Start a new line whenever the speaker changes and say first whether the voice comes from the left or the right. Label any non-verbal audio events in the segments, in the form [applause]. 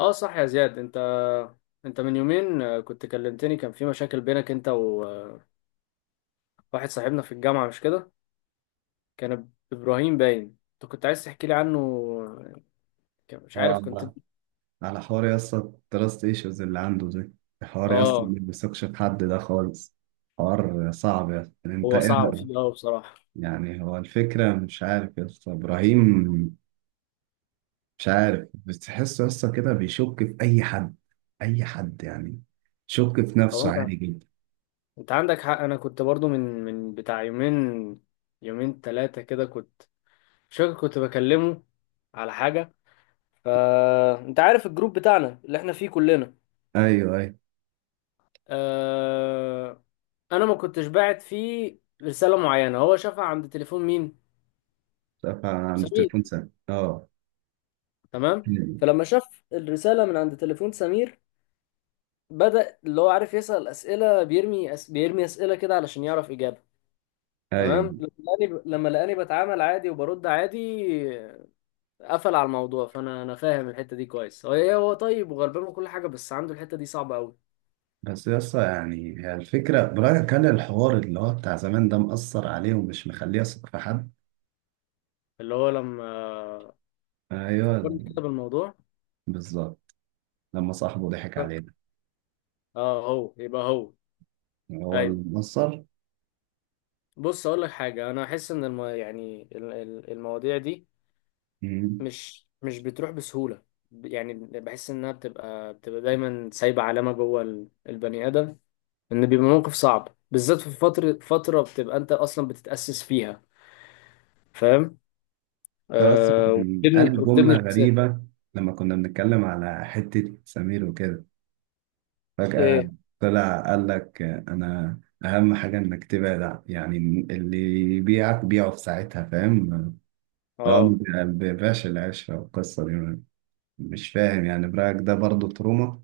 left: اه، صح يا زياد. انت من يومين كنت كلمتني. كان في مشاكل بينك انت وواحد صاحبنا في الجامعة، مش كده؟ كان ابراهيم باين انت كنت عايز تحكي لي عنه. مش
right: اه،
left: عارف كنت.
right: على حوار يا اسطى، التراست ايشوز اللي عنده دي. حوار يا اسطى، ما
left: اه،
right: بيثقش في حد ده خالص. حوار صعب يا اسطى، يعني انت
left: هو
right: ايه
left: صعب
right: رأيك؟
left: فيه بصراحة.
right: يعني هو الفكرة مش عارف يا اسطى، ابراهيم مش عارف بتحسه يا اسطى كده بيشك في اي حد، اي حد يعني. شك في
left: هو
right: نفسه
left: انت
right: عادي جدا.
left: انت عندك حق. انا كنت برضو من بتاع يومين، يومين ثلاثة كده. كنت مش فاكر كنت بكلمه على حاجة. فانت عارف الجروب بتاعنا اللي احنا فيه كلنا.
right: ايوه، ايوه.
left: آه، انا ما كنتش باعت فيه رساله معينه، هو شافها عند تليفون مين؟
right: شاف عند
left: سمير.
right: التليفون سام
left: تمام. فلما شاف الرساله من عند تليفون سمير، بدأ اللي هو عارف يسأل اسئله. بيرمي اسئله كده علشان يعرف اجابه. تمام.
right: ايوه.
left: لما لقاني بتعامل عادي وبرد عادي، قفل على الموضوع. فانا فاهم الحته دي كويس. هو طيب وغلبان وكل حاجه، بس عنده الحته دي صعبه قوي.
right: بس يا اسطى، يعني هي الفكرة برايك، هل الحوار اللي هو بتاع زمان ده مأثر عليه ومش مخليه يثق في حد؟
left: اللي هو لما فكرني
right: ايوه،
left: كده بالموضوع،
right: بالظبط، لما صاحبه ضحك
left: فكرت
right: علينا.
left: اه هو يبقى هو.
right: يعني هو
left: ايوه.
right: المنصر.
left: بص، اقول لك حاجه، انا احس ان يعني المواضيع دي
right: مم.
left: مش بتروح بسهوله. يعني بحس انها بتبقى دايما سايبه علامه جوه البني ادم. ان بيبقى موقف صعب، بالذات في فتره بتبقى انت اصلا بتتاسس فيها، فاهم؟
right: بس كان
left: وبتبني
right: قال جملة
left: وبتبني شخصيه.
right: غريبة. لما كنا بنتكلم على حتة سمير وكده، فجأة
left: ايه؟
right: طلع قال لك أنا أهم حاجة إنك تبعد اللي يبيعك بيعه في ساعتها، فاهم؟ لو
left: اه،
right: ما بيبيعش العشرة والقصة دي. مش فاهم، يعني برأيك ده برضه تروما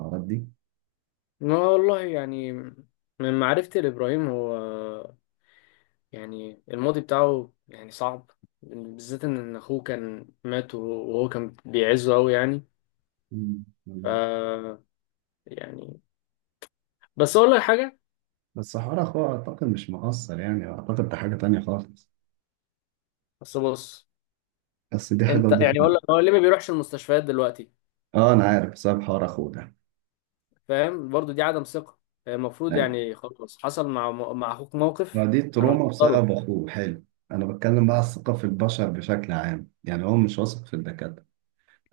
right: الحوارات دي؟
left: ما والله يعني، من معرفتي لابراهيم، هو يعني الماضي بتاعه يعني صعب، بالذات إن اخوه كان مات، وهو كان بيعزه قوي يعني.
right: مم. لا.
left: ف يعني، بس اقول لك حاجه.
right: بس حوار أخوه أعتقد مش مقصر، يعني أعتقد ده حاجة تانية خالص.
left: بس بص،
right: بس دي حاجة
left: انت
right: ودي حاجة.
left: يعني اقول لك، هو ليه ما بيروحش المستشفيات دلوقتي؟
right: اه، انا عارف بسبب حوار اخوه ده.
left: فاهم؟ برضو دي عدم ثقه. هي المفروض
right: ايوه،
left: يعني، خلاص، حصل مع اخوك
right: ما
left: موقف،
right: دي
left: انا
right: تروما
left: مقدره.
right: بسبب اخوه، حلو. انا بتكلم بقى على الثقه في البشر بشكل عام، يعني هو مش واثق في الدكاتره،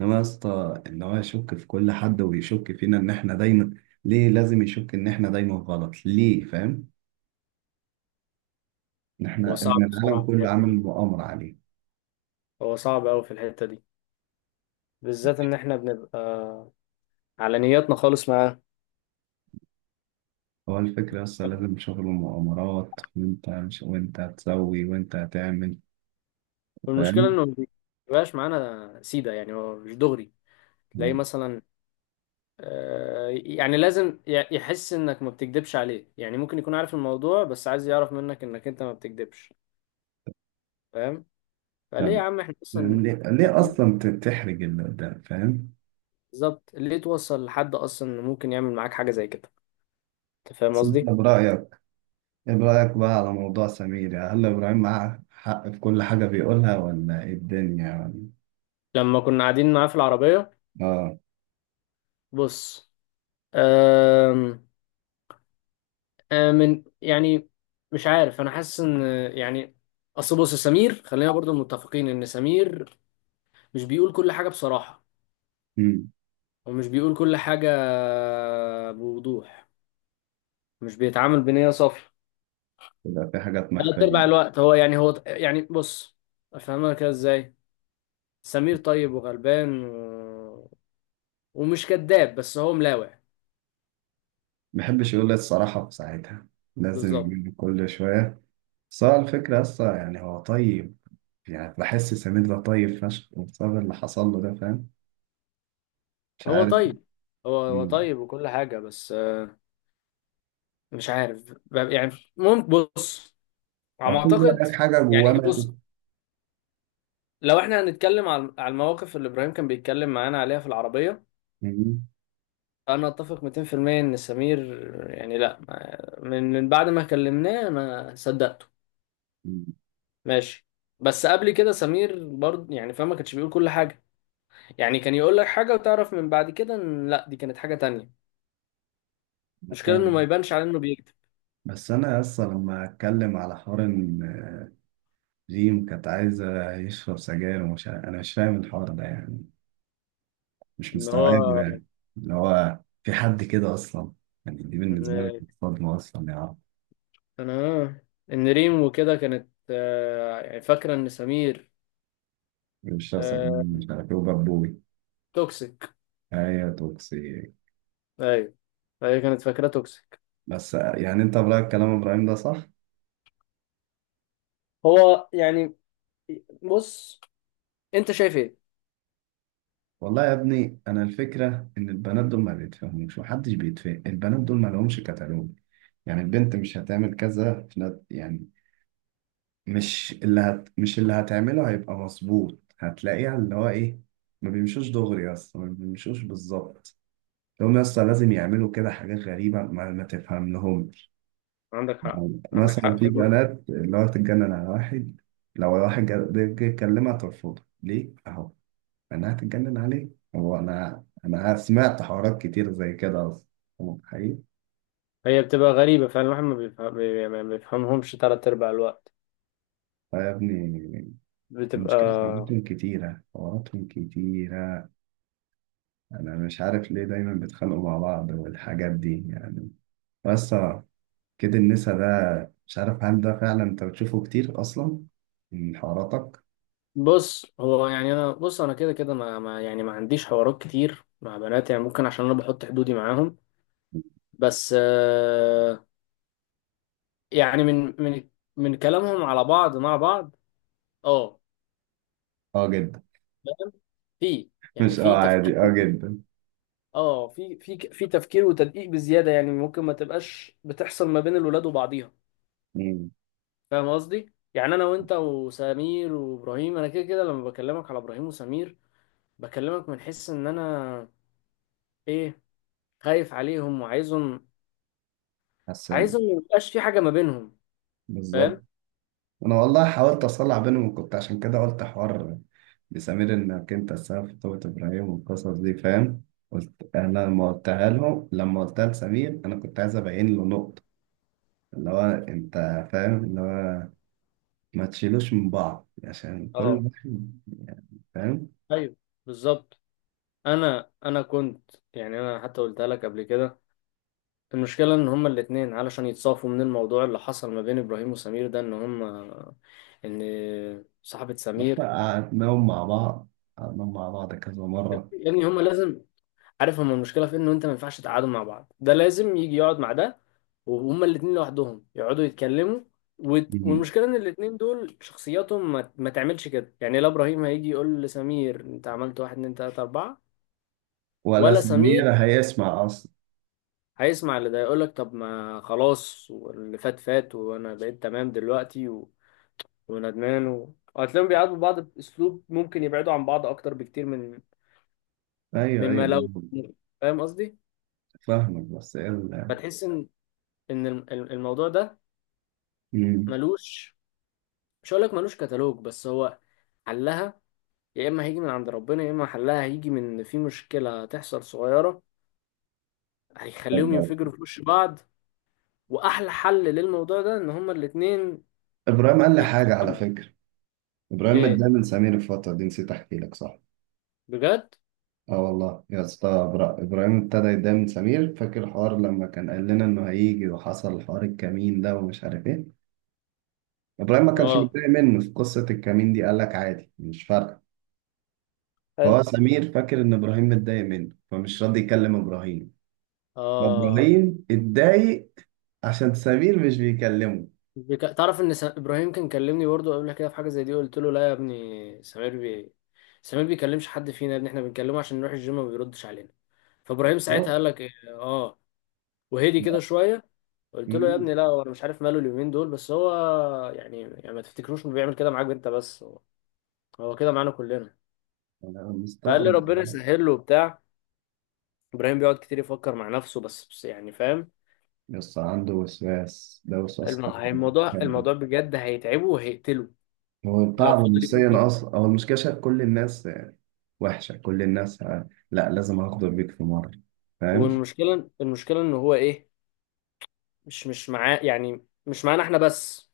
right: انما يا اسطى ان هو يشك في كل حد، ويشك فينا ان احنا دايما. ليه لازم يشك ان احنا دايما غلط، ليه؟ فاهم؟ ان
left: هو
right: احنا ان
left: صعب
right: العالم
left: بصراحه في
right: كله
left: الحته
right: عامل
left: دي،
right: مؤامره عليه.
left: هو صعب قوي في الحته دي، بالذات ان احنا بنبقى على نياتنا خالص معاه.
right: هو الفكره يا اسطى، لازم شغل مؤامرات، وانت مش وانت هتسوي، وانت هتعمل،
left: والمشكله
right: فاهم؟
left: انه ما بيبقاش معانا سيده، يعني هو مش دغري. تلاقيه مثلا، يعني لازم يحس انك ما بتكدبش عليه. يعني ممكن يكون عارف الموضوع، بس عايز يعرف منك انك انت ما بتكدبش، فاهم؟ فليه يا
right: طب
left: عم احنا اصلا؟
right: ليه،
left: [laughs]
right: اصلا تحرج اللي قدام، فاهم؟
left: بالظبط، ليه توصل لحد اصلا انه ممكن يعمل معاك حاجه زي كده؟ انت فاهم
right: بس انت
left: قصدي؟
right: برأيك، ايه رأيك بقى على موضوع سمير، يعني هل إبراهيم معاه حق في كل حاجة بيقولها، ولا ايه الدنيا يعني؟
left: لما كنا قاعدين معاه في العربيه،
right: اه.
left: بص، آم، يعني مش عارف، انا حاسس ان، يعني، اصل بص، سمير خلينا برضو متفقين ان سمير مش بيقول كل حاجه بصراحه،
right: امم
left: ومش بيقول كل حاجة بوضوح، مش بيتعامل بنية صافية.
right: يبقى في حاجات
left: تلات أرباع
right: مخفية.
left: الوقت هو يعني، بص، أفهمها كده إزاي. سمير طيب وغلبان ومش كذاب، بس هو ملاوع.
right: ما بيحبش يقول الصراحة في ساعتها،
left: بالظبط.
right: لازم كل شوية. بس هو الفكرة أصلا يعني هو طيب، يعني بحس سمير ده طيب فشخ، وبسبب اللي حصل له ده، فاهم؟ مش
left: هو
right: عارف.
left: طيب، هو
right: مم.
left: طيب وكل حاجة، بس مش عارف، يعني، ممكن، بص، على
right: هو
left: ما
right: خد
left: أعتقد.
right: بالك حاجة
left: يعني
right: جواه ماتت.
left: بص، لو احنا هنتكلم على المواقف اللي إبراهيم كان بيتكلم معانا عليها في العربية،
right: مم.
left: انا اتفق 200% ان سمير يعني لا، من بعد ما كلمناه انا صدقته.
right: مم.
left: ماشي. بس قبل كده سمير برضه يعني، فاهم، ما كانش بيقول كل حاجه. يعني كان يقول لك حاجه، وتعرف من بعد كده ان لا، دي كانت حاجه تانية. المشكله انه ما
right: فاهم؟
left: يبانش على انه بيكذب.
right: بس أنا أصلا لما أتكلم على حوار إن ريم كانت عايزة يشرب سجاير ومش عارف، أنا مش فاهم الحوار ده يعني، مش
left: ان هو
right: مستوعب يعني، اللي هو في حد كده أصلا، يعني دي بالنسبة لك
left: ان
right: صدمة أصلا يا عم.
left: انا ان ريم وكده كانت، يعني فاكره ان سمير
right: بيشرب سجاير
left: آه،
right: مش عارف إيه وبابوي.
left: توكسيك.
right: أيوة، توكسيك.
left: ايوه، فهي كانت فاكره توكسيك.
right: بس يعني أنت برأيك كلام إبراهيم ده صح؟
left: هو يعني بص، انت شايف ايه؟
right: والله يا ابني، أنا الفكرة إن البنات دول ما بيتفهموش، محدش بيتفهم البنات دول، ما لهمش كتالوج. يعني البنت مش هتعمل كذا في نت يعني، مش اللي هتعمله هيبقى مظبوط، هتلاقيه اللي هو ايه. ما بيمشوش دغري اصلا، ما بيمشوش بالظبط. هم اصلا لازم يعملوا كده حاجات غريبة ما تفهم لهم.
left: عندك حق، عندك
right: مثلا
left: حق
right: في
left: فعلا.
right: بنات اللي هو تتجنن على واحد، لو واحد جه يكلمها ترفضه ليه؟ اهو. انا هتتجنن عليه. هو انا سمعت حوارات كتير زي كده اصلا. هو حقيقي.
left: هي بتبقى غريبة فعلا، الواحد ما بيفهم يعني ما بيفهمهمش تلات أرباع الوقت.
right: آه يا ابني، المشكلة
left: بتبقى،
right: حواراتهم كتيرة، حواراتهم كتيرة. انا مش عارف ليه دايما بيتخانقوا مع بعض والحاجات دي يعني. بس كده النسا ده، مش عارف، هل ده فعلا انت بتشوفه كتير اصلا من حواراتك؟
left: بص، هو يعني، أنا بص، أنا كده كده يعني ما عنديش حوارات كتير مع بنات، يعني ممكن عشان أنا بحط حدودي معاهم. بس يعني من كلامهم على بعض مع بعض. اه،
right: اه جدا.
left: فاهم؟ في، يعني
right: مش
left: في
right: اه،
left: تفكير.
right: عادي، اه جدا.
left: اه، في تفكير وتدقيق بزيادة يعني، ممكن ما تبقاش بتحصل ما بين الولاد وبعضيها.
right: امم.
left: فاهم قصدي؟ يعني انا وانت وسمير وابراهيم، انا كده كده لما بكلمك على ابراهيم وسمير، بكلمك من حس ان انا، ايه خايف عليهم وعايزهم،
right: حسن،
left: ما يبقاش في حاجه ما بينهم، فاهم؟
right: بالظبط. انا والله حاولت اصلح بينهم، كنت عشان كده قلت حوار بسمير انك انت السبب في توبة ابراهيم والقصص دي، فاهم؟ قلت انا لما قلتها لهم، لما قلتها لسمير، انا كنت عايز ابين له نقطة اللي هو انت، فاهم؟ اللي هو ما تشيلوش من بعض عشان كل
left: اه،
right: واحد يعني، فاهم؟
left: ايوه، بالظبط. انا كنت يعني، انا حتى قلتها لك قبل كده. المشكله ان هما الاتنين، علشان يتصافوا من الموضوع اللي حصل ما بين ابراهيم وسمير ده، ان هما، ان صاحبه سمير،
right: قعدناهم مع بعض، قعدناهم مع بعض كذا مرة.
left: يعني هما لازم. عارف هما المشكله في إيه؟ انه انت ما ينفعش تقعدوا مع بعض، ده لازم يجي يقعد مع ده، وهما الاتنين لوحدهم يقعدوا يتكلموا.
right: مم.
left: والمشكله ان الاتنين دول شخصياتهم ما تعملش كده. يعني لا ابراهيم هيجي يقول لسمير انت عملت واحد اتنين تلاته اربعه،
right: ولا
left: ولا سمير
right: سمير هيسمع أصلا.
left: هيسمع. اللي ده يقول لك طب ما خلاص، واللي فات فات، وانا بقيت تمام دلوقتي وندمان وهتلاقيهم بيعاتبوا بعض باسلوب ممكن يبعدوا عن بعض اكتر بكتير من،
right: أيوه، أيوه.
left: لو، فاهم قصدي؟
right: فاهمك، بس إيه ال-؟
left: فتحس ان، ان الم- الموضوع ده
right: مم.
left: ملوش، مش هقول لك ملوش كتالوج، بس هو حلها يا اما هيجي من عند ربنا، يا اما حلها هيجي من إن في مشكله هتحصل صغيره هيخليهم
right: طيب.
left: ينفجروا في وش بعض. واحلى حل للموضوع ده ان هما الاتنين
right: إبراهيم قال لي حاجة على
left: يتفهموا.
right: فكرة. إبراهيم
left: ايه؟
right: متضايق من سمير الفترة دي، نسيت أحكي لك، صح.
left: بجد؟
right: اه والله يا اسطى، ابراهيم ابتدى يتضايق من سمير. فاكر الحوار لما كان قال لنا انه هيجي، وحصل حوار الكمين ده ومش عارف ايه. ابراهيم ما كانش
left: اه،
right: متضايق منه في قصه الكمين دي، قال لك عادي، مش فارقه.
left: حلو.
right: فهو سمير فاكر ان ابراهيم متضايق منه، فمش راضي يكلم ابراهيم.
left: اه،
right: فابراهيم اتضايق عشان سمير مش بيكلمه.
left: تعرف ان، ابراهيم كان كلمني برضه قبل كده في حاجه زي دي. قلت له لا يا ابني، سمير بيكلمش حد فينا يا ابني، احنا بنكلمه عشان نروح الجيم ما بيردش علينا. فابراهيم ساعتها
right: بالظبط.
left: قال لك إيه؟ اه، وهدي كده شويه. قلت له يا
right: مم.
left: ابني لا، هو انا مش عارف ماله اليومين دول، بس هو يعني ما تفتكروش انه بيعمل كده معاك انت بس، هو كده معانا كلنا.
right: انا
left: فقال لي
right: مستغرب،
left: ربنا
right: والله.
left: يسهل له وبتاع. ابراهيم بيقعد كتير يفكر مع نفسه، بس يعني، فاهم.
right: بس عنده وسواس، ده وسواس قهري
left: الموضوع
right: بجد.
left: الموضوع بجد هيتعبه وهيقتله
right: هو
left: لو
right: تعبه
left: فضل يفكر.
right: نفسيا اصلا. هو المشكله شايف كل الناس وحشه، كل الناس لا، لازم اغدر بيك في مره، فاهم؟
left: والمشكله ان هو مش معاه، يعني مش معانا احنا بس،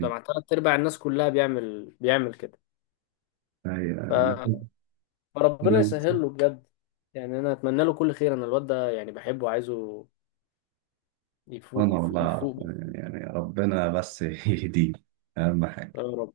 left: ده مع تلات ارباع الناس كلها بيعمل كده.
right: ايوه.
left: ف-
right: انا
left: فربنا
right: كنت-.
left: يسهل له بجد، يعني انا اتمنى له كل خير. انا الواد ده يعني بحبه وعايزه
right: انا
left: يفوق،
right: والله اعرف،
left: يفوق.
right: يعني ربنا بس [laughs] يهديه، اهم
left: يا
right: حاجة.
left: رب.